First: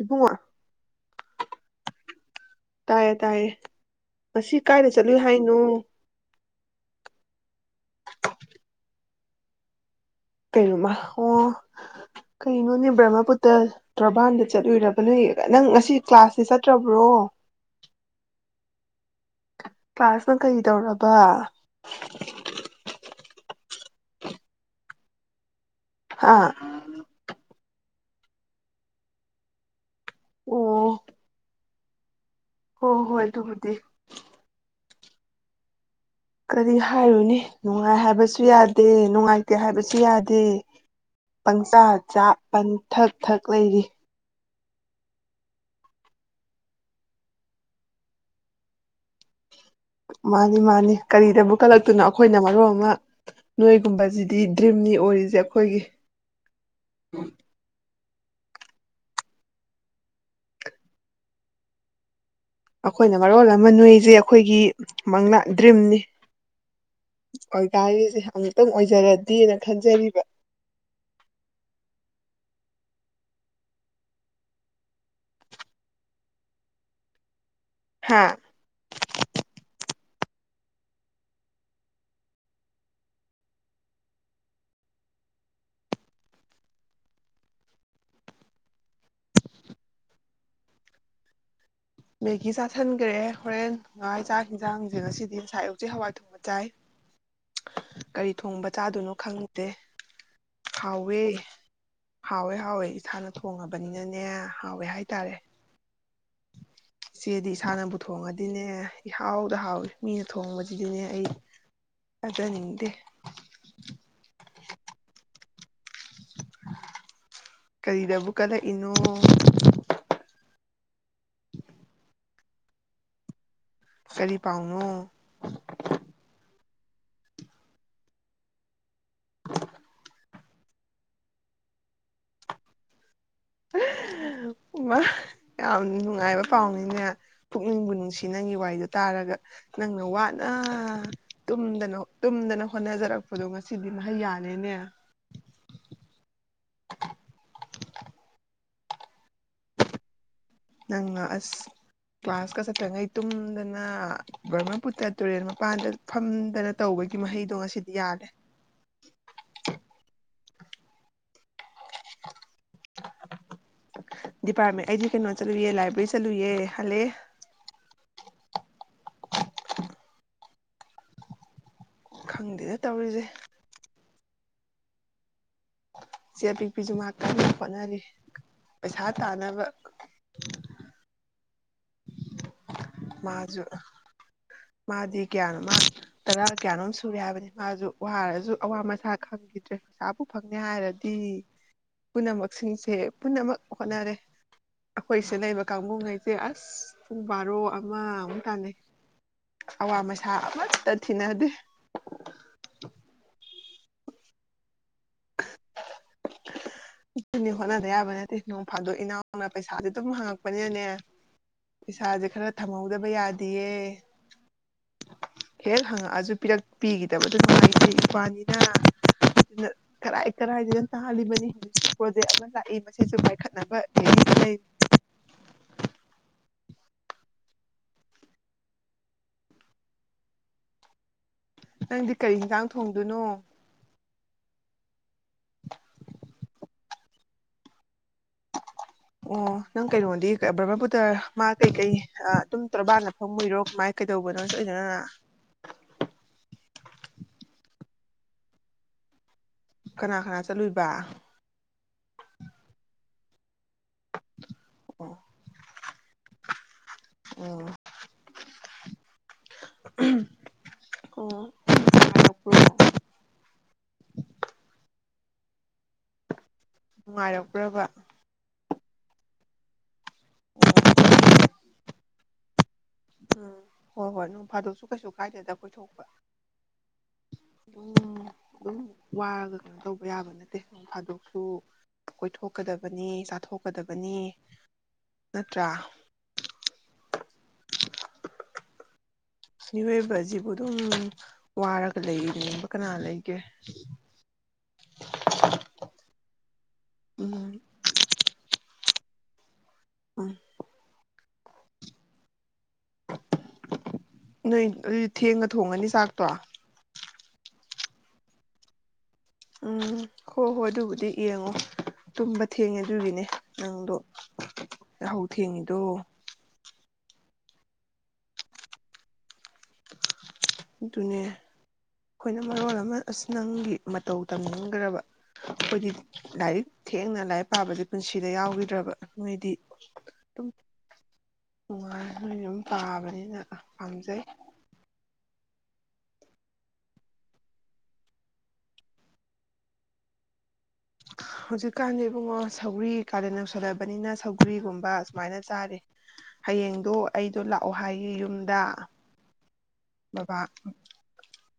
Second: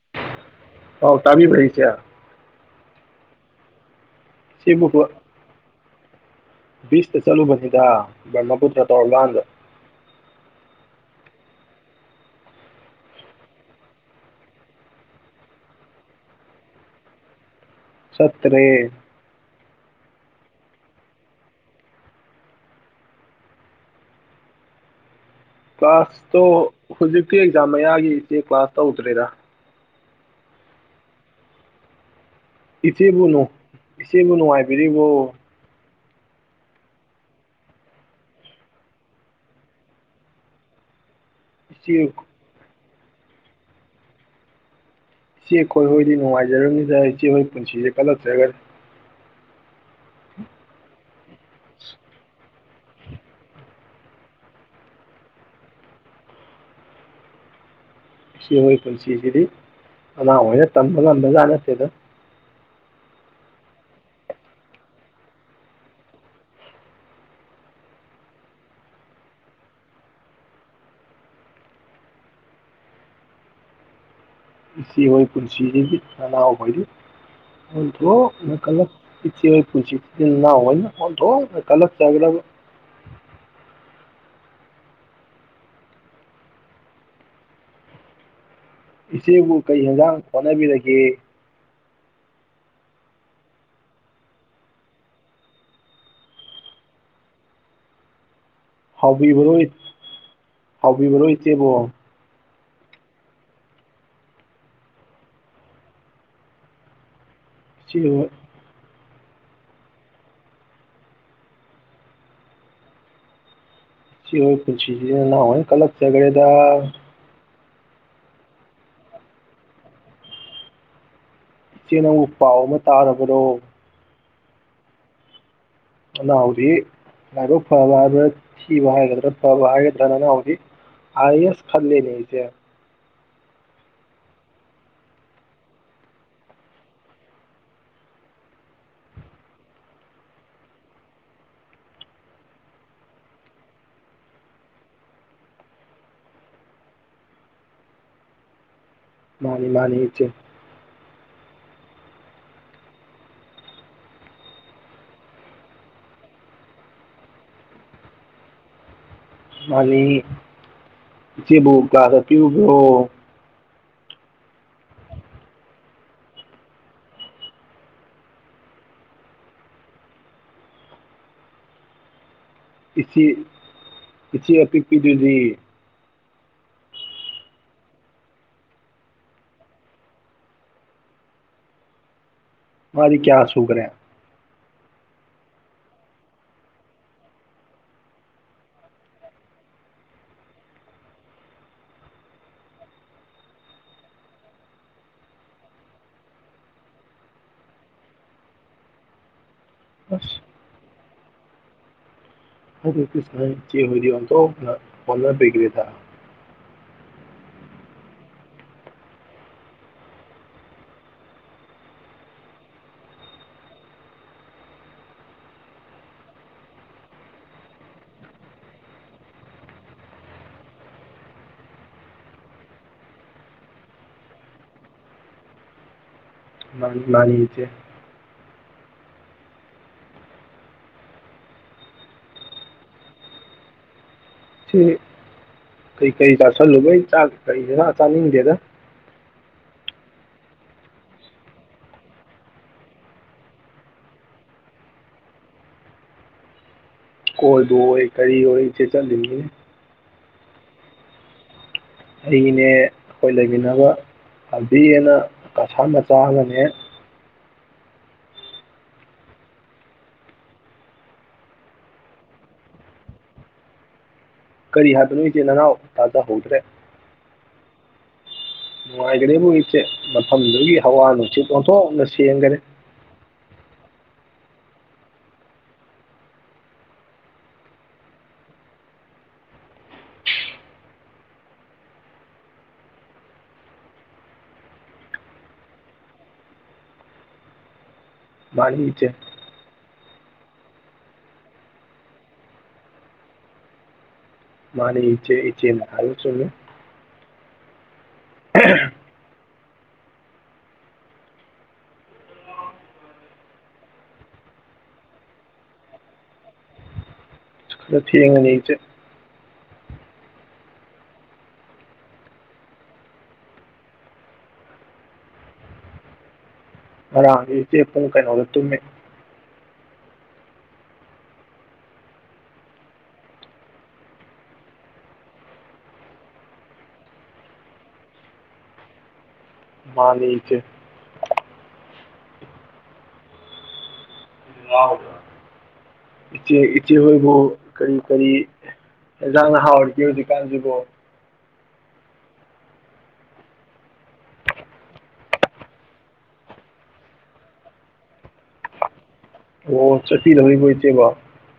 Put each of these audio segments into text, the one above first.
ꯏꯕꯨꯉꯣ ꯍꯥꯎ ꯇꯕꯤꯕꯔꯥ ꯆꯦ ꯇꯌꯦ ꯇꯌꯦ ꯃꯁꯤ ꯁꯤꯕꯨ ꯀꯥꯏꯗ ꯆꯠꯂꯨꯏ ꯍꯥꯏꯅꯣ ꯕꯤꯁꯇ ꯆꯂꯨꯕꯅꯤꯗ ꯕꯔꯃꯄꯨꯨꯇ꯭ꯔ ꯇꯧ ꯂꯥꯟꯕꯥ ꯀꯩꯅꯣꯃ ꯑꯣ ꯀꯩꯅꯣꯅꯦ ꯕ꯭ꯔꯃꯄꯨꯇ ꯇꯣꯔꯕꯥꯟꯗ ꯆꯠꯂꯨꯢꯔꯕ ꯅꯣꯏ ꯅꯪ ꯉꯁꯤ ꯀ꯭ꯂꯥꯁꯇꯤ ꯆꯠꯇ꯭ꯔꯕ꯭ꯔꯣ ꯆꯠꯇꯔꯦ ꯀꯂ꯭ꯥꯁꯅ ꯀꯩ ꯇꯧꯔꯕ ꯍꯥ ꯀ꯭ꯂꯥꯁꯇꯣ ꯍꯧꯖꯤꯛꯇꯤ ꯑꯦꯛꯖꯥꯝ ꯃꯌꯥꯒꯤ [unintelligible] ꯀ꯭ꯂꯥꯁ ꯇꯧꯗꯔ꯭ꯦꯗꯥ ꯑꯣ ꯍꯣꯏ ꯏꯆꯦꯕꯨ ꯍꯣꯏ ꯅꯨꯡ ꯑꯗꯨꯕꯨꯗꯤ ꯏꯆꯦꯕꯨ ꯅꯨꯡꯉꯥꯏꯕꯤ ꯕꯤꯔꯤꯕꯣ ꯀꯔꯤ ꯍꯥꯏꯔꯨꯅꯤ ꯅꯨꯡꯉꯥꯏ ꯍꯥꯏꯕꯁꯨ ꯌꯥꯗꯦ ꯅꯨꯡꯉꯥꯏꯇꯦ ꯍꯥꯏꯕꯁꯨ ꯌꯥꯗꯦ ꯄꯪꯆꯥ ꯏꯆꯦ ꯆꯥ ꯄꯪ ꯊꯛ ꯊꯛ ꯂꯩꯔꯤ ꯏꯆꯦ ꯑꯩꯈꯣꯏ ꯍꯣꯏꯗꯤ ꯅꯨꯡꯉꯥꯏꯖꯔꯕꯅꯤꯗ ꯏꯆꯦ ꯍꯣꯏ ꯄꯨꯟꯁꯤꯁꯦ ꯀꯜꯂꯛꯆꯒꯔ꯭ꯦ ꯃꯥꯅꯤ ꯃꯥꯅꯤ ꯀꯔꯤꯗꯕꯨ ꯀꯜꯂꯛꯇꯨꯅꯣ ꯑꯩꯈꯣꯏꯅ ꯃꯔꯣꯝ ꯑꯃ ꯅꯣꯏꯒꯨꯝꯕꯁꯤꯗꯤ ꯗ꯭ꯔꯤꯝꯅꯤ ꯑꯣꯏꯔꯤꯁꯦ ꯑꯩꯈꯣꯏꯒꯤ ꯏꯆꯦ ꯍꯣꯏ ꯄꯨꯟꯁꯤꯁꯤꯗꯤ ꯅꯅꯥꯎꯍꯣꯌꯅ ꯇꯝꯕ ꯉꯝꯕꯖꯥꯠ ꯅꯠꯇꯦꯗ ꯑꯩꯈꯣꯏꯅ ꯃꯔꯣꯜ ꯑꯃ ꯅꯣꯏꯁꯦ ꯑꯩꯈꯣꯏꯒꯤ ꯃꯪ ꯗ꯭ꯔꯤꯝꯅꯤ ꯑꯣꯏꯒꯥꯢꯔꯤꯁꯦ ꯑꯃꯨꯛꯇꯪ ꯑꯣꯏꯖꯔꯗꯤꯅ ꯈꯟꯖꯔꯤꯕ ꯏꯆꯦꯍꯣꯌ ꯄꯨꯟꯁꯤꯖꯤꯗꯤ ꯅꯅꯥꯎꯍꯣꯏꯗꯤ ꯑꯣꯟ ꯍꯥ ꯊꯣꯛꯅꯥ ꯀꯜꯂꯛ ꯏꯆꯦꯍꯣꯌ ꯄꯨꯟꯁꯤ ꯢꯆꯤꯟ ꯢꯅꯥꯎꯍꯣꯌꯅ ꯑꯣꯟꯊꯣꯛꯅꯥ ꯀꯜꯂꯛꯆꯈꯔ꯭ꯕ ꯏꯆꯦꯕꯨ ꯀꯔꯤ ꯍꯦꯟꯖꯥꯡ ꯍꯣꯠꯅꯕꯤꯔꯒꯦ ꯃꯦꯒꯤ ꯆꯥꯥꯁꯟꯈ꯭ꯔꯦ ꯍꯣꯔꯦꯟ ꯉꯥ ꯆꯥꯛ ꯌꯦꯟꯁꯥꯡꯁꯦ ꯉꯁꯤꯗꯤ ꯉꯁꯥꯏ ꯍꯧꯖꯤꯛ ꯍꯋꯥꯏ ꯊꯣꯡꯕ ꯆꯥꯏ ꯀꯔꯤ ꯊꯣꯡꯕ ꯆꯥꯗꯨꯅꯣ ꯍꯥꯎꯕꯤꯕ꯭ꯔꯣ ꯈꯪꯗꯦ ꯍꯥꯎꯌꯦ ꯍꯥꯎꯕꯤꯕ꯭ꯔꯣ ꯏꯆꯦꯕꯨ ꯍꯥꯎꯌꯦ ꯍꯥꯎꯌꯦ ꯏꯁꯥꯅ ꯊꯣꯡꯉꯕꯅꯤꯅꯅꯦ ꯍꯥꯎꯌꯦ ꯍꯥꯏꯇꯥꯔꯦ ꯆꯦꯗꯤ ꯏꯁꯥꯅꯕꯨ ꯏꯆꯦꯍꯣꯏ ꯊꯣꯡꯉꯗꯤꯅꯦ ꯢ ꯍꯥꯎꯗ ꯍꯥꯎꯢ ꯃꯤꯅ ꯊꯣꯡꯕꯁꯤꯗꯤꯅꯦ ꯑꯩ ꯆꯖꯅꯤꯡꯗꯦ ꯆꯦ ꯍꯣꯌ ꯄꯨꯟꯁꯤꯖꯦ ꯅꯅꯥꯎ ꯍꯣꯏꯅꯥ ꯀꯜꯂꯛꯆꯥꯒꯔ꯭ꯦꯗꯥ ꯀꯔꯤꯗꯕꯨ ꯀꯜꯂꯛꯏꯅꯣ ꯏꯆꯦ ꯅꯪꯕꯨ ꯄꯥꯎ ꯑꯃ ꯇꯥꯔꯕ꯭ꯔꯣ ꯀꯔꯤ ꯄꯥꯎꯅꯣ ꯅꯅꯥꯎꯗꯤ ꯂꯥꯏꯕꯛ ꯐꯕ ꯍꯥꯏꯕꯔꯥ ꯊꯤꯕ ꯍꯥꯏꯒꯗ꯭ꯔꯥ ꯐꯕ ꯍꯥꯏꯒꯗ꯭ꯔꯥ ꯅꯅꯥꯎꯗꯤ ꯑꯥꯏ ꯑꯦ ꯑꯦꯁ ꯈꯜꯂꯦꯅꯦ ꯏꯆꯦ ꯎ ꯌꯥꯝ ꯅꯨꯡꯉꯥꯏꯕ ꯄꯥꯎꯅꯤꯅꯦ ꯄꯨꯛꯅꯤꯡꯕꯨ ꯅꯨꯡꯁꯤ ꯅꯪꯒꯤ ꯋꯥꯔꯤꯗꯣ ꯇꯥꯔꯒ ꯅꯪꯅ ꯋꯥꯅ ꯇꯨꯝꯗꯅ ꯇꯨꯝꯗꯅ ꯍꯣꯠꯅꯖꯔꯛꯄꯗꯣ ꯉꯁꯤꯗꯤ ꯃꯍꯩ ꯌꯥꯜꯂꯦꯅꯦ ꯃꯥꯅꯤ ꯃꯥꯅꯤ ꯏꯆꯦ ꯅꯪꯅ ꯑꯁ ꯀ꯭ꯂꯥꯁꯀ ꯆꯠꯇ꯭ꯔꯤꯉꯩ ꯇꯨꯝꯗꯅ ꯕꯔꯃꯄꯨꯠꯇ ꯇꯨꯔꯦꯜ ꯃꯄꯥꯟꯗ ꯐꯝꯗꯅ ꯇꯧꯕꯒꯤ ꯃꯍꯩꯗꯣ ꯉꯁꯤꯗꯤ ꯌꯥꯜꯂꯦ꯫ ꯃꯥꯟꯅꯤ ꯏꯆꯦꯕꯨ ꯀ꯭ꯂꯥꯁ [unintelligible] ꯗꯤꯄꯥꯔꯠꯃꯦꯟ ꯑꯩꯗꯤ ꯀꯩꯅꯣ ꯆꯠꯂꯨꯌꯦ ꯂꯥꯏꯕ꯭ꯔꯦꯔꯤ ꯆꯠꯂꯨꯌꯦ ꯍꯜꯂꯛꯑꯦ꯫ ꯈꯪꯗꯦꯗ ꯇꯧꯔꯤꯖꯦ ꯏꯆꯦ ꯏꯆꯦ ꯑꯄꯤꯛꯄꯤꯗꯨꯗꯤ ꯆꯦ ꯑꯄꯤꯛꯄꯤꯁꯨ ꯃꯥ ꯀꯟꯅ ꯍꯣꯠꯅꯔꯤ ꯄꯩꯁꯥ ꯇꯥꯟꯅꯥꯕ ꯃꯥꯗꯤ ꯀꯌꯥ ꯃꯥꯁꯨ ꯁꯨꯈ꯭ꯔꯦ꯫ ꯃꯥꯗꯤ ꯀꯌꯥꯅꯣ ꯃꯥ ꯇꯔꯥ ꯀꯌꯥꯅꯣꯝ ꯁꯨꯔꯦ ꯍꯥꯏꯕꯅꯤ ꯃꯥꯁꯨ ꯋꯥꯔꯁꯨ ꯑꯋꯥ ꯃꯁꯥ ꯈꯪꯈꯤꯗ꯭ꯔꯦ ꯄꯩꯁꯥꯕꯨ ꯐꯪꯅꯤ ꯍꯥꯏꯔꯗꯤ ꯄꯨꯝꯅꯃꯛꯁꯤꯡꯁꯦ ꯄꯨꯝꯅꯃꯛ ꯍꯣꯠꯅꯔꯦ ꯑꯈꯣꯏꯁꯤꯗ ꯂꯩꯕ ꯀꯥꯡꯕꯨꯉꯩꯁꯦ ꯑꯁ ꯄꯨꯡ ꯕꯥꯔꯣ ꯑ ꯑꯃꯃꯨꯛ ꯇꯥꯅꯩ ꯑꯋꯥ ꯃꯁꯥ ꯑꯁ ꯑꯃꯠꯇ ꯊꯤꯅꯗꯦ꯫ [unintelligible] ꯏꯆꯦꯍꯣꯏꯗꯤ ꯑꯣꯟꯊꯣꯛꯅ ꯍꯣꯠꯅꯕꯤꯈꯔꯦꯗ꯫ ꯑꯗꯨꯅꯤ ꯍꯣꯠꯅꯗ ꯌꯥꯕ ꯅꯠꯇꯦ ꯅꯣꯡ ꯐꯥꯗꯣꯛ ꯏꯅꯥꯎꯅ ꯄꯩꯁꯥꯁꯦ ꯑꯗꯨꯝ ꯍꯪꯉꯛꯄꯅꯤꯅꯅꯦ ꯄꯩꯁꯥꯁꯦ ꯈꯔ ꯊꯝꯍꯧꯗꯕ ꯌꯥꯗꯦꯌꯦ ꯍꯦꯛ ꯍꯪꯉꯛꯑꯁꯨ ꯄꯤꯔꯛ ꯄꯤꯈꯤꯗꯕꯗꯨ ꯅꯨꯡꯉꯥꯏꯇꯦ ꯏꯎꯄꯥꯥꯅꯤꯅ ꯑꯗꯨꯅ ꯀꯔꯥꯏ ꯀꯔꯥꯏꯗꯅ ꯇꯥꯜꯂꯤꯕꯅꯤ꯫ ꯄ꯭ꯔꯣꯖꯦꯛ ꯑꯃ ꯂꯥꯛꯏ ꯃꯁꯤꯁꯨ ꯄꯥꯏꯈꯠꯅꯕ ꯔꯦꯗꯤꯗ ꯂꯩ꯫ ꯃꯟꯅꯤ ꯃꯟꯅꯤ ꯏꯆꯦ꯫ ꯅꯪꯗꯤ ꯀꯔꯤ ꯌꯦꯟꯁꯥꯡ ꯊꯣꯡꯗꯥꯏꯅꯣ꯫ ꯁꯤ ꯀꯩ ꯀꯔꯤ ꯆꯥꯁꯜꯂꯨꯕꯩ ꯆꯥꯛ [unintelligible] ꯆꯥꯅꯤꯡꯗꯦꯗ꯫ ꯑꯣ ꯅꯪ ꯀꯩꯅꯣꯗꯤ ꯕ꯭ꯔꯃꯄꯨꯇ꯭ꯔ ꯃꯥ ꯀꯩꯀꯩ ꯑꯗꯨꯨꯝ ꯇꯣꯔꯕꯥꯅ ꯐꯪꯃꯨꯏꯔꯣ ꯀꯃꯥꯏ ꯀꯩꯗꯧꯕꯅꫭ ꯆꯠꯂꯤꯗꯨꯅ꯫ ꯀꯣꯏꯕꫭꯏ ꯀꯔꯤ ꯑꯣꯏ ꯆꯦ ꯆꯠꯂꯤꯅꯤ꯫ ꯀꯅꯥ ꯀꯅꯥ ꯆꯠꯂꯨꯏꯕꯥ꯫ ꯑꯩꯅꯦ ꯀꯣꯏ ꯂꯩ ꯅꯕ ꯊꯝꯕꯤ ꯑꯅ ꯀꯁꯥꯔ [unintelligible] ꯑꯣ ꯑꯣ [unintelligible] ꯀꯔꯤ ꯍꯥꯏꯗꯣꯏꯅꯣ ꯏꯆꯦ ꯅꯅꯥꯎ ꯇꯥꯖꯍꯧꯗ꯭ꯔꯦ꯫ ꯅꯨꯡꯉꯥꯏꯔꯛꯄ꯭ꯔꯕ ꯅꯨꯡꯉꯥꯏꯈ꯭ꯔꯦꯕꯨ ꯏꯆꯦ ꯃꯐꯝꯗꯨꯒꯤ ꯍꯋꯥ ꯅꯨꯡꯁꯤꯠ ꯑꯣꯟꯊꯣꯛꯅ ꯁꯦꯡꯒ꯭ꯔꯦ꯫ ꯎꯝ ꯍꯣꯏ ꯍꯣꯏ ꯅꯣꯡ ꯐꯥꯗꯣꯛꯁꯨ ꯀꯩꯁꯨ ꯀꯥꯏꯗꯗ ꯀꯣꯏꯊꯣꯛꯄ ꯑꯗꯨꯝ ꯑꯗꯨꯝ ꯋꯥꯔꯒ ꯀꯩꯅꯣ ꯇꯧꯕ ꯌꯥꯕ ꯅꯠꯇꯦ ꯅꯣꯡ ꯐꯥꯗꯣꯛꯁꯨ ꯀꯣꯏꯊꯣꯛꯀꯗꯕꯅꯤ ꯆꯥꯊꯣꯛꯀꯗꯕꯅꯤ ꯅꯠꯇ꯭ꯔꯥ꯫ ꯃꯥꯅꯤ ꯏꯆꯦ꯫ ꯃꯤꯑꯣꯏꯕꯁꯤꯕꯨ ꯑꯗꯨꯝ ꯋꯥꯔꯒ ꯂꯩꯅꯤꯡꯕ ꯀꯅꯥ ꯂꯩꯒꯦ꯫ ꯃꯥꯅꯦ ꯏꯆꯦ ꯏꯆꯦꯅ ꯍꯥꯏꯕ ꯆꯨꯝꯏ꯫ ꯎꯝ [unintelligible] [unintelligible] ꯅꯣꯏ ꯑꯗꯨꯗꯤ ꯊꯦꯡꯉ ꯊꯣꯡꯉꯅꯤ ꯆꯥꯛꯇꯣ꯫ ꯗꯥ ꯊꯦꯡꯑꯅꯤ ꯏꯆꯦ꯫ ꯎꯝ ꯍꯣ ꯍꯣꯏ ꯑꯗꯨꯕꯨꯗꯤ ꯌꯦꯡꯉꯣ ꯇꯨꯝꯕ ꯊꯦꯡꯉꯦ ꯑꯗꯨꯒꯤꯅꯦ ꯅꯪꯗꯣ ꯌꯥꯍꯧ ꯊꯦꯡꯉꯤꯗꯣ꯫ ꯉꯔꯥꯡꯒꯤ ꯏꯆꯦ ꯄꯨꯡ ꯀꯩꯅꯣꯗ ꯇꯨꯝꯃꯦ ꯑꯗꯨꯅꯦ ꯃꯥꯅꯤ ꯏꯆꯦ꯫ ꯃꯣꯏ ꯑꯗꯨꯝ ꯇꯥꯕꯅꯤꯅ ꯄꯥꯝꯖꯩ ꯏꯆꯦ ꯏꯆꯦ ꯍꯣꯏꯕꯨ ꯀꯔꯤ ꯀꯔꯤ ꯍꯖꯥꯡꯅꯍꯥꯎꯔꯒꯦ ꯍꯧꯖꯤꯛꯀꯥꯟꯁꯤꯕꯨ꯫ ꯍꯧꯖꯤꯛꯀꯥꯟꯗꯤ ꯏꯕꯨꯡꯉꯣ ꯁꯧꯒ꯭ꯔꯤ ꯀꯥꯗ ꯅꯧꯁꯜꯂꯕꯅꯤꯅ ꯁꯧꯒꯔꯤꯒꯨꯝꯕ ꯁꯨꯃꯥꯏꯅ ꯆꯥꯔꯤ ꯍꯌꯦꯡꯗꯣ ꯑꯩꯗꯣ ꯂꯥꯛꯑꯣ ꯍꯥꯏꯌꯦ ꯌꯨꯝꯗꯥ꯫ ꯑꯣ ꯆꯠꯄꯤꯂꯗꯕꫭ ꯏꯆꯦꯕꯥ꯫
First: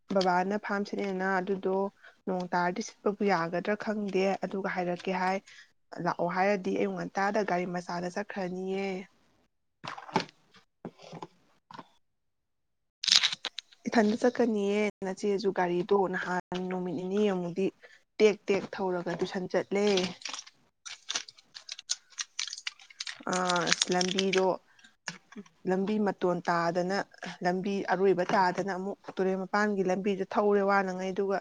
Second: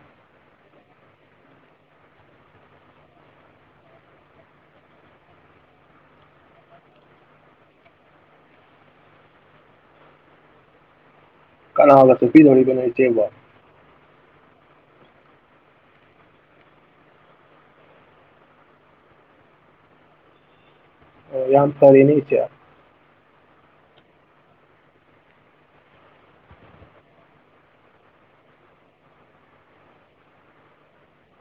ꯕꯕꯥꯅ ꯐꯥꯝ ꯁꯤꯠꯂꯦꯅ ꯑꯗꯨꯗꯣ ꯅꯣꯡ ꯇꯥꯔꯗꯤ ꯁꯤꯠꯄꯕꯨ ꯌꯥꯒꯗ꯭ꯔꯥ ꯈꯪꯗꯦ ꯑꯗꯨꯒ ꯍꯥꯏꯔꯛꯀꯦ ꯍꯥꯏ ꯂꯥꯛꯑꯣ ꯍꯥꯏꯔꯗꯤ ꯑꯌꯨꯛ ꯉꯟꯇꯥꯗ ꯒꯥꯔꯤ ꯃꯆꯥꯗ ꯆꯠꯈ꯭ꯔꯅꯤꯌꯦ꯫ ꯀꯅꯥꯒ ꯆꯠꯄꯤꯒꯗꯧꯔꯤꯕꯅꫭ ꯏꯆꯦꯕꫭ꯫ ꯏꯊꯟꯇ ꯆꯠꯀꯅꯤꯌꯦ ꯅꯆꯦꯁꯨ ꯒꯥꯔꯤꯗꯣ ꯅꯍꯥꯟ ꯅꯨꯃꯤꯠ ꯅꯤꯅꯤ ꯑꯃꯨꯛꯗꯤ ꯇꯦꯛ-ꯇꯦꯛ ꯊꯧꯔꯒ ꯇꯨꯁꯟ ꯆꯠꯂꯦ꯫ ꯑꯣ ꯌꯥꯝ ꯐꯔꯤꯅꯦ ꯏꯆꯦ꯫ ꯑ ꯂꯝꯕꯤꯗꯣ ꯂꯝꯕꯤ ꯃꯇꯣꯟ ꯇꯥꯗꯅ ꯂꯝꯕꯤ ꯑꯔꯣꯏꯕ ꯇꯥꯗꯅ ꯑꯃꯨꯛ ꯇꯨꯔꯦꯟ ꯃꯄꯥꯟꯒꯤ ꯂꯝꯕꯤꯗꯣ ꯊꯧꯔꯦ ꯋꯥꯅꯉꯥꯏ ꯑꯗꯨꯒ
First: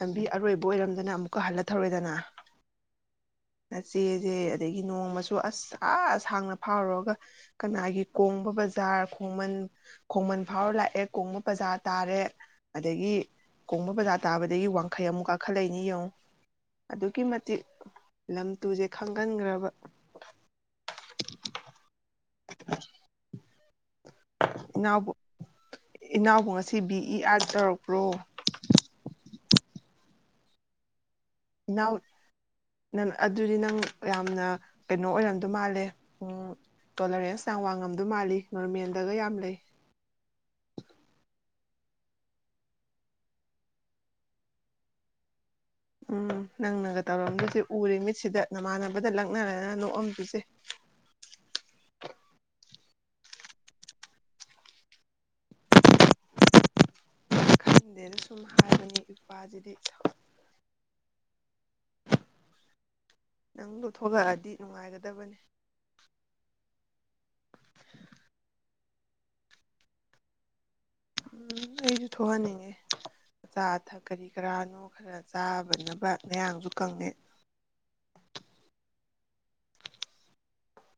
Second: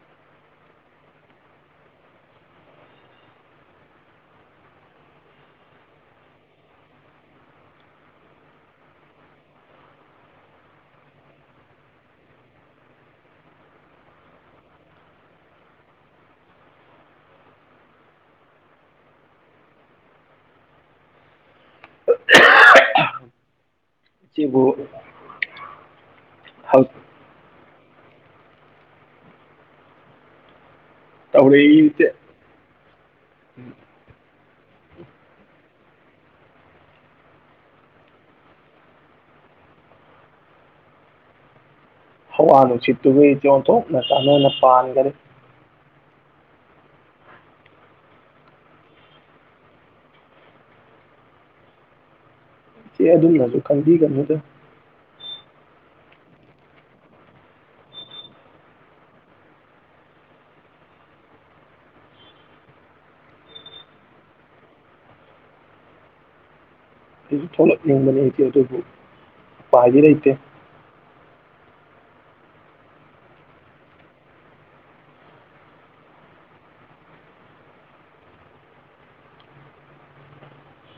ꯂꯝꯕꯤ ꯑꯔꯣꯏꯕ ꯑꯣꯏꯔꯝꯗꯅ ꯑꯃꯨꯛꯀ ꯍꯜꯂ ꯊꯧꯔꯦꯗꯅ ꯅꯆꯦꯁꯦ ꯑꯗꯒꯤ ꯅꯣꯡꯃꯁꯨ ꯑꯁ ꯑ ꯁꯥꯡꯅ ꯐꯥꯎꯔꯨꯔꯒ ꯀꯅꯥꯒꯤ ꯀꯣꯡꯕ ꯕꯖꯥꯔ ꯈꯣꯡꯃꯟ ꯈꯣꯡꯃꯟ ꯐꯥꯎꯔ ꯂꯥꯛꯑꯦ ꯀꯣꯡꯕ ꯕꯖꯥꯔ ꯇꯥꯔꯦ ꯑꯗꯒꯤ ꯀꯣꯡꯕ ꯕꯖꯥꯔ ꯇꯥꯕꯗꯒꯤ ꯋꯥꯡꯈꯩ ꯑꯃꯨꯛ ꯀꯥꯈꯠꯂꯛꯏꯅꯤ ꯌꯦꯡꯉꯨ ꯑꯗꯨꯛꯀꯤ ꯃꯇꯤꯛ ꯂꯝ ꯇꯨꯁꯦ ꯈꯪꯒꯟꯈ꯭ꯔꯕ꯫ [unintelligible] ꯏꯆꯦꯕꯨ ꯏꯅꯥꯎꯕꯨ ꯏꯅꯥꯎꯕꯨ ꯉꯁꯤ ꯕꯤ ꯏ ꯑꯥꯔ ꯇꯧꯔꯛ ꯄ꯭ꯔꯣ ꯏꯅꯥꯎ ꯇꯧꯔꯛꯏꯁꯦ ꯅꯪ ꯑꯗꯨꯗꯤ ꯅꯪ ꯌꯥꯝꯅ ꯀꯩꯅꯣ ꯑꯣꯏꯔꯝꯗꯣ ꯃꯥꯜꯂꯦ ꯇꯣꯂꯔꯦꯟꯁ ꯌꯥꯝ ꯋꯥꯡꯉꯝꯗꯧ ꯃꯥꯜꯂꯤ ꯅꯣꯔꯃꯦꯜꯗꯒ ꯌꯥꯝ ꯂꯩ ꯍꯋꯥ ꯅꯨꯡꯁꯤꯠꯇꯨꯕꯨ ꯏꯆꯦ ꯑꯣꯟꯊꯣꯛꯅ ꯆꯥꯟꯅꯅ ꯄꯥꯟꯒꯔꯦ ꯎꯝ ꯅꯪꯅꯒ ꯇꯧꯔꯝꯗꯣꯏꯁꯦ ꯎꯔꯦ ꯃꯤꯠꯁꯤꯗ ꯅꯃꯥꯟꯅꯕꯗ ꯂꯛꯅꯔꯗꯅ ꯅꯣꯛꯑꯝꯗꯣꯏꯁꯦ ꯏꯆꯦ ꯑꯗꯨꯝꯅꯁꯨ ꯈꯟꯕꯤꯒꯅꯨꯗ ꯈꯟꯗꯦꯅ ꯁꯨꯝ ꯍꯥꯏꯕꯅꯤ ꯏꯄ꯭ꯋꯥꯁꯤꯗꯤ ꯅꯪꯗꯨꯊꯣꯂꯛꯑꯗꯤ ꯅꯨꯡꯉꯥꯏꯒꯗꯕꯅꯤ ꯑꯩꯁꯨ ꯊꯣꯛꯂꯛ ꯅꯤꯡꯕꯅꯤ ꯑꯩ ꯏꯆꯦ ꯑꯗꯨꯕꯨ ꯎ ꯄꯥꯏꯗꯤ ꯂꯩꯇꯦ ꯎꯝ ꯑꯩꯁꯨ ꯊꯣꯛꯍꯟꯅꯤꯡꯉꯦ ꯑꯆꯥ ꯑꯊꯛ ꯀꯔꯤ ꯀꯔꯥꯅꯣ ꯈꯔ ꯆꯥꯕꯅꯕ ꯅꯌꯥꯡꯁꯨ ꯀꯪꯉꯦ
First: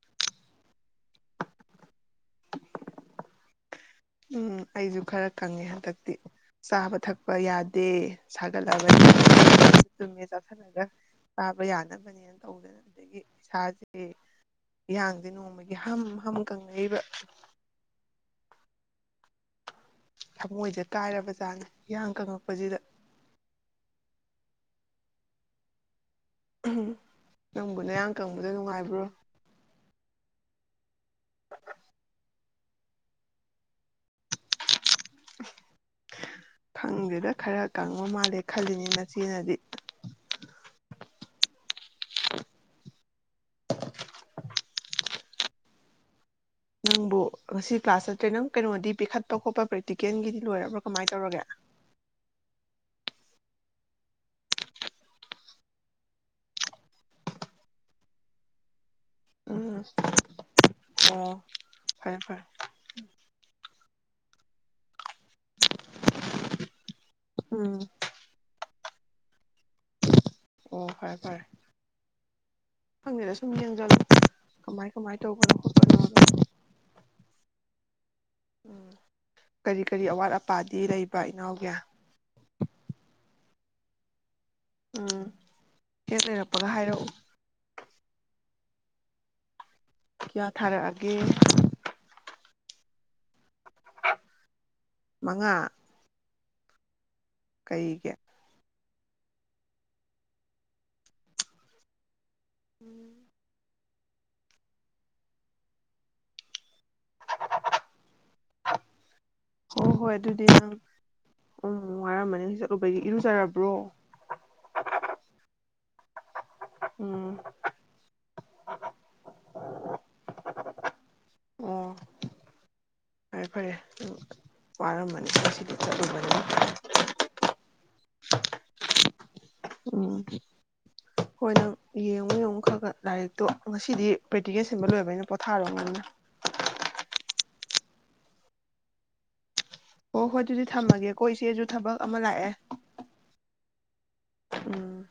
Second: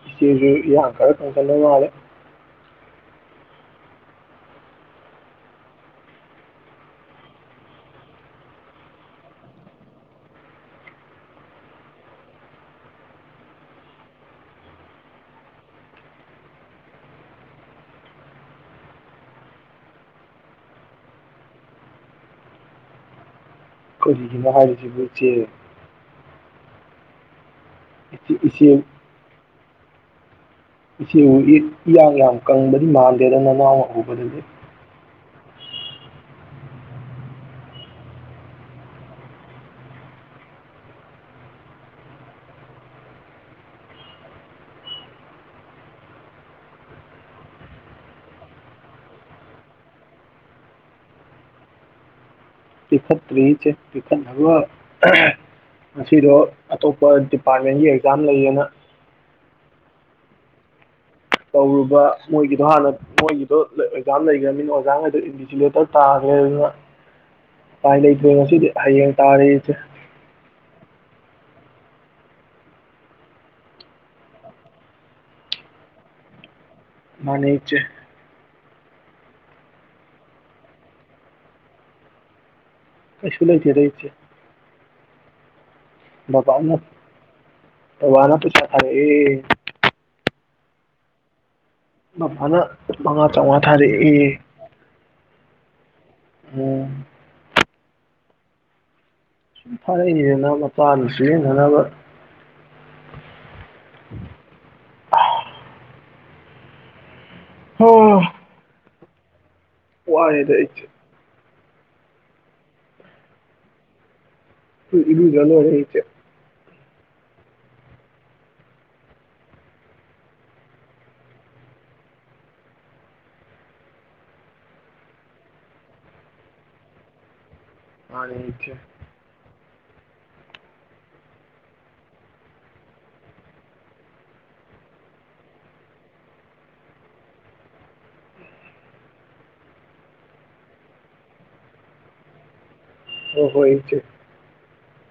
ꯏꯆꯦ ꯖꯦ ꯏꯌꯥꯡ ꯈꯔ ꯀꯪꯖꯜꯂ ꯃꯥꯂꯦ ꯎꯝ ꯑꯩꯖꯨ ꯈꯔ ꯀꯪꯉꯦ ꯍꯟꯗꯛꯇꯤ ꯆꯥꯕ ꯊꯛꯄ ꯌꯥꯗꯦ ꯁꯥꯒꯠꯂꯕꯅꯤꯅ ꯆꯨꯝꯃꯦ ꯆꯥꯁꯜꯂꯒ ꯆꯥꯕ ꯌꯥꯗꯕꯅꯤꯅ ꯇꯧꯗꯅ ꯑꯗꯩꯒꯤ ꯏꯁꯥꯁꯦ ꯏꯌꯥꯥꯡꯁꯦ ꯅꯣꯡꯃꯒꯤ ꯍꯝ ꯍꯝ ꯀꯪꯉꯛꯏꯕ ꯊꯃꯣꯏꯖꯦ ꯀꯥꯏꯔꯕꯖꯥꯠꯅꯤ ꯏꯌꯥꯡ ꯀꯪꯉꯛꯄꯖꯤꯗ ꯀꯔꯤꯒꯤꯅꯣ ꯍꯥꯏꯔꯤꯖꯤꯕꯨ ꯏꯆꯦ ꯂꯧꯁꯤꯟꯕ ꯉꯝꯗꯕ ꯅꯌꯥꯡ ꯀꯪꯕꯗꯣ ꯏꯆꯦ ꯅꯨꯡꯉꯥꯏꯕ꯭ꯔꯣ ꯏꯆꯦꯅꯕꯨ ꯋꯦꯠ ꯏꯌꯥꯡ ꯌꯥꯡꯉꯦ ꯀꯪꯕꯗꯤ ꯃꯥꯟꯗꯦꯗ ꯅꯅꯥꯎꯅ ꯎꯕꯗꯗꯤ ꯈꯪꯗꯦꯗ ꯈꯔ ꯀꯪꯕ ꯃꯥꯜꯂꯦ ꯈꯜꯂꯤꯅꯤ ꯅꯆꯦꯅꯗꯤ ꯅꯪꯕꯨ ꯉꯁꯤ ꯀ꯭ꯂꯥꯁ ꯆꯠꯇ꯭ꯔꯦ ꯅꯪ ꯀꯩꯅꯣꯗꯤ ꯄꯤꯈꯠꯄ ꯈꯣꯠꯄ ꯄ꯭ꯔꯦꯛꯇꯤꯀꯦꯜꯒꯤꯗꯤ ꯂꯣꯏꯔꯕ꯭ꯔꯥ ꯀꯃꯥꯏ ꯇꯧꯔꯒꯦ ꯄꯤꯈꯠꯇ꯭ꯔꯤ ꯏꯆꯦ ꯄꯤꯈꯠꯅꯕ ꯑꯍꯍ--ꯉꯁꯤꯗꯣ ꯑꯇꯣꯞꯄ ꯗꯤꯄꯥꯔꯠꯃꯦꯟꯒꯤ ꯑꯦꯛꯖꯥꯝ ꯂꯩꯌꯦꯅ ꯎꯝ ꯑꯣ ꯇꯧꯔꯨꯕ ꯐꯔꯦ ꯐꯔꯦ ꯃꯣꯏꯒꯤꯗꯣ ꯍꯥꯟꯅ ꯃꯣꯏꯒꯤꯗꯣ ꯂꯣꯏ ꯖꯥꯝ ꯂꯩꯒ꯭ꯔꯃꯤꯅ ꯑꯣꯖꯥ ꯉꯩ ꯏꯟꯚꯤꯖꯤꯂꯦꯇꯔ ꯇꯥꯒ꯭ꯔꯦ ꯑꯗꯨꯅ ꯎꯝ ꯎꯄꯥꯏ ꯂꯩꯇ꯭ꯔꯦ ꯉꯁꯤꯗꯤ ꯍꯌꯦꯡ ꯇꯥꯔꯦ ꯏꯆꯦ ꯑꯣ ꯐꯔꯦ ꯐꯔꯦ ꯈꯪꯗꯦꯗ ꯁꯨꯝ ꯌꯦꯡꯖꯜꯂꯣ ꯀꯃꯥꯏ ꯀꯃꯥꯏ ꯇꯧꯕꯅꯣ ꯈꯣꯠꯄꯅꯣꯗꯣ ꯃꯥꯅꯦ ꯏꯆꯦ ꯀꯔꯤ ꯀꯔꯤ ꯑꯋꯥꯠ ꯑꯄꯥꯗꯤ ꯂꯩꯕ ꯏꯅꯥꯎꯒꯤ ꯀꯩꯁꯨ ꯂꯩꯇꯦꯗ ꯏꯆꯦ ꯎꯝ ꯍꯦꯛ ꯂꯩꯔꯛꯄꯒ ꯕꯕꯥꯅ ꯍꯥꯏꯔꯛꯎ ꯕꯕꯥꯅ ꯄꯩꯁꯥ ꯊꯥꯔꯛꯑꯦ ꯀꯌꯥ ꯊꯥꯔꯛꯑꯒꯦ ꯍꯟꯗꯛ ꯃꯉꯥ ꯆꯧꯉꯥ ꯊꯥꯔꯛꯑꯦ ꯃꯉꯥ ꯎꯝ ꯀꯩꯒꯤ ꯁꯨꯝ ꯊꯥꯔꯛꯏꯅꯤꯗꯅ ꯃꯆꯥꯅ ꯁꯤꯖꯤꯟꯅꯅꯕ ꯇꯥꯕ ꯉꯝꯗꯕ [inaudible] ꯍ-ꯍ ꯍꯣ ꯍꯣꯏ ꯑꯗꯨꯗꯤ ꯑꯪ [unintelligible] ꯎꯝ ꯋꯥꯔꯝꯃꯅꯤ ꯆꯠꯂꯨꯕꯩꯒꯤ ꯏꯔꯨꯖꯔꯕ꯭ꯔꯣ ꯎꯟ ꯑꯦꯔꯨꯖ ꯂꯣꯏꯔꯦ ꯏꯆꯦ ꯎꯝ ꯑꯣ ꯐꯔꯦ ꯐꯔꯦ ꯑꯗꯨ ꯋꯥꯔꯝꯕꯅꯤ ꯉꯁꯤꯗꯤ ꯆꯠꯂꯨꯕꯅꯤ ꯃꯥꯅꯤ ꯏꯆꯦ ꯎꯝ ꯍꯣꯏ ꯅꯪ ꯌꯦꯡꯉꯨ ꯌꯦꯡꯉꯨ ꯈ ꯂꯥꯏꯔꯤꯛꯇꯣ ꯉꯁꯤꯗꯤ ꯄ꯭ꯔꯦꯛꯇꯤꯀꯦꯜ ꯁꯦꯝꯕ ꯂꯣꯏꯕꯅꯤꯅ ꯄꯣꯊꯥꯔꯕꯅꯤꯅ ꯑꯣ ꯍꯣꯏ ꯑꯗꯨꯗꯤ ꯊꯝꯃꯒꯦꯀꯣ ꯏꯆꯦꯁꯨ ꯊꯕꯛ ꯑꯃ ꯂꯥꯛꯑꯦ ꯑꯣ ꯍꯣ ꯏꯆꯦ ꯎꯝ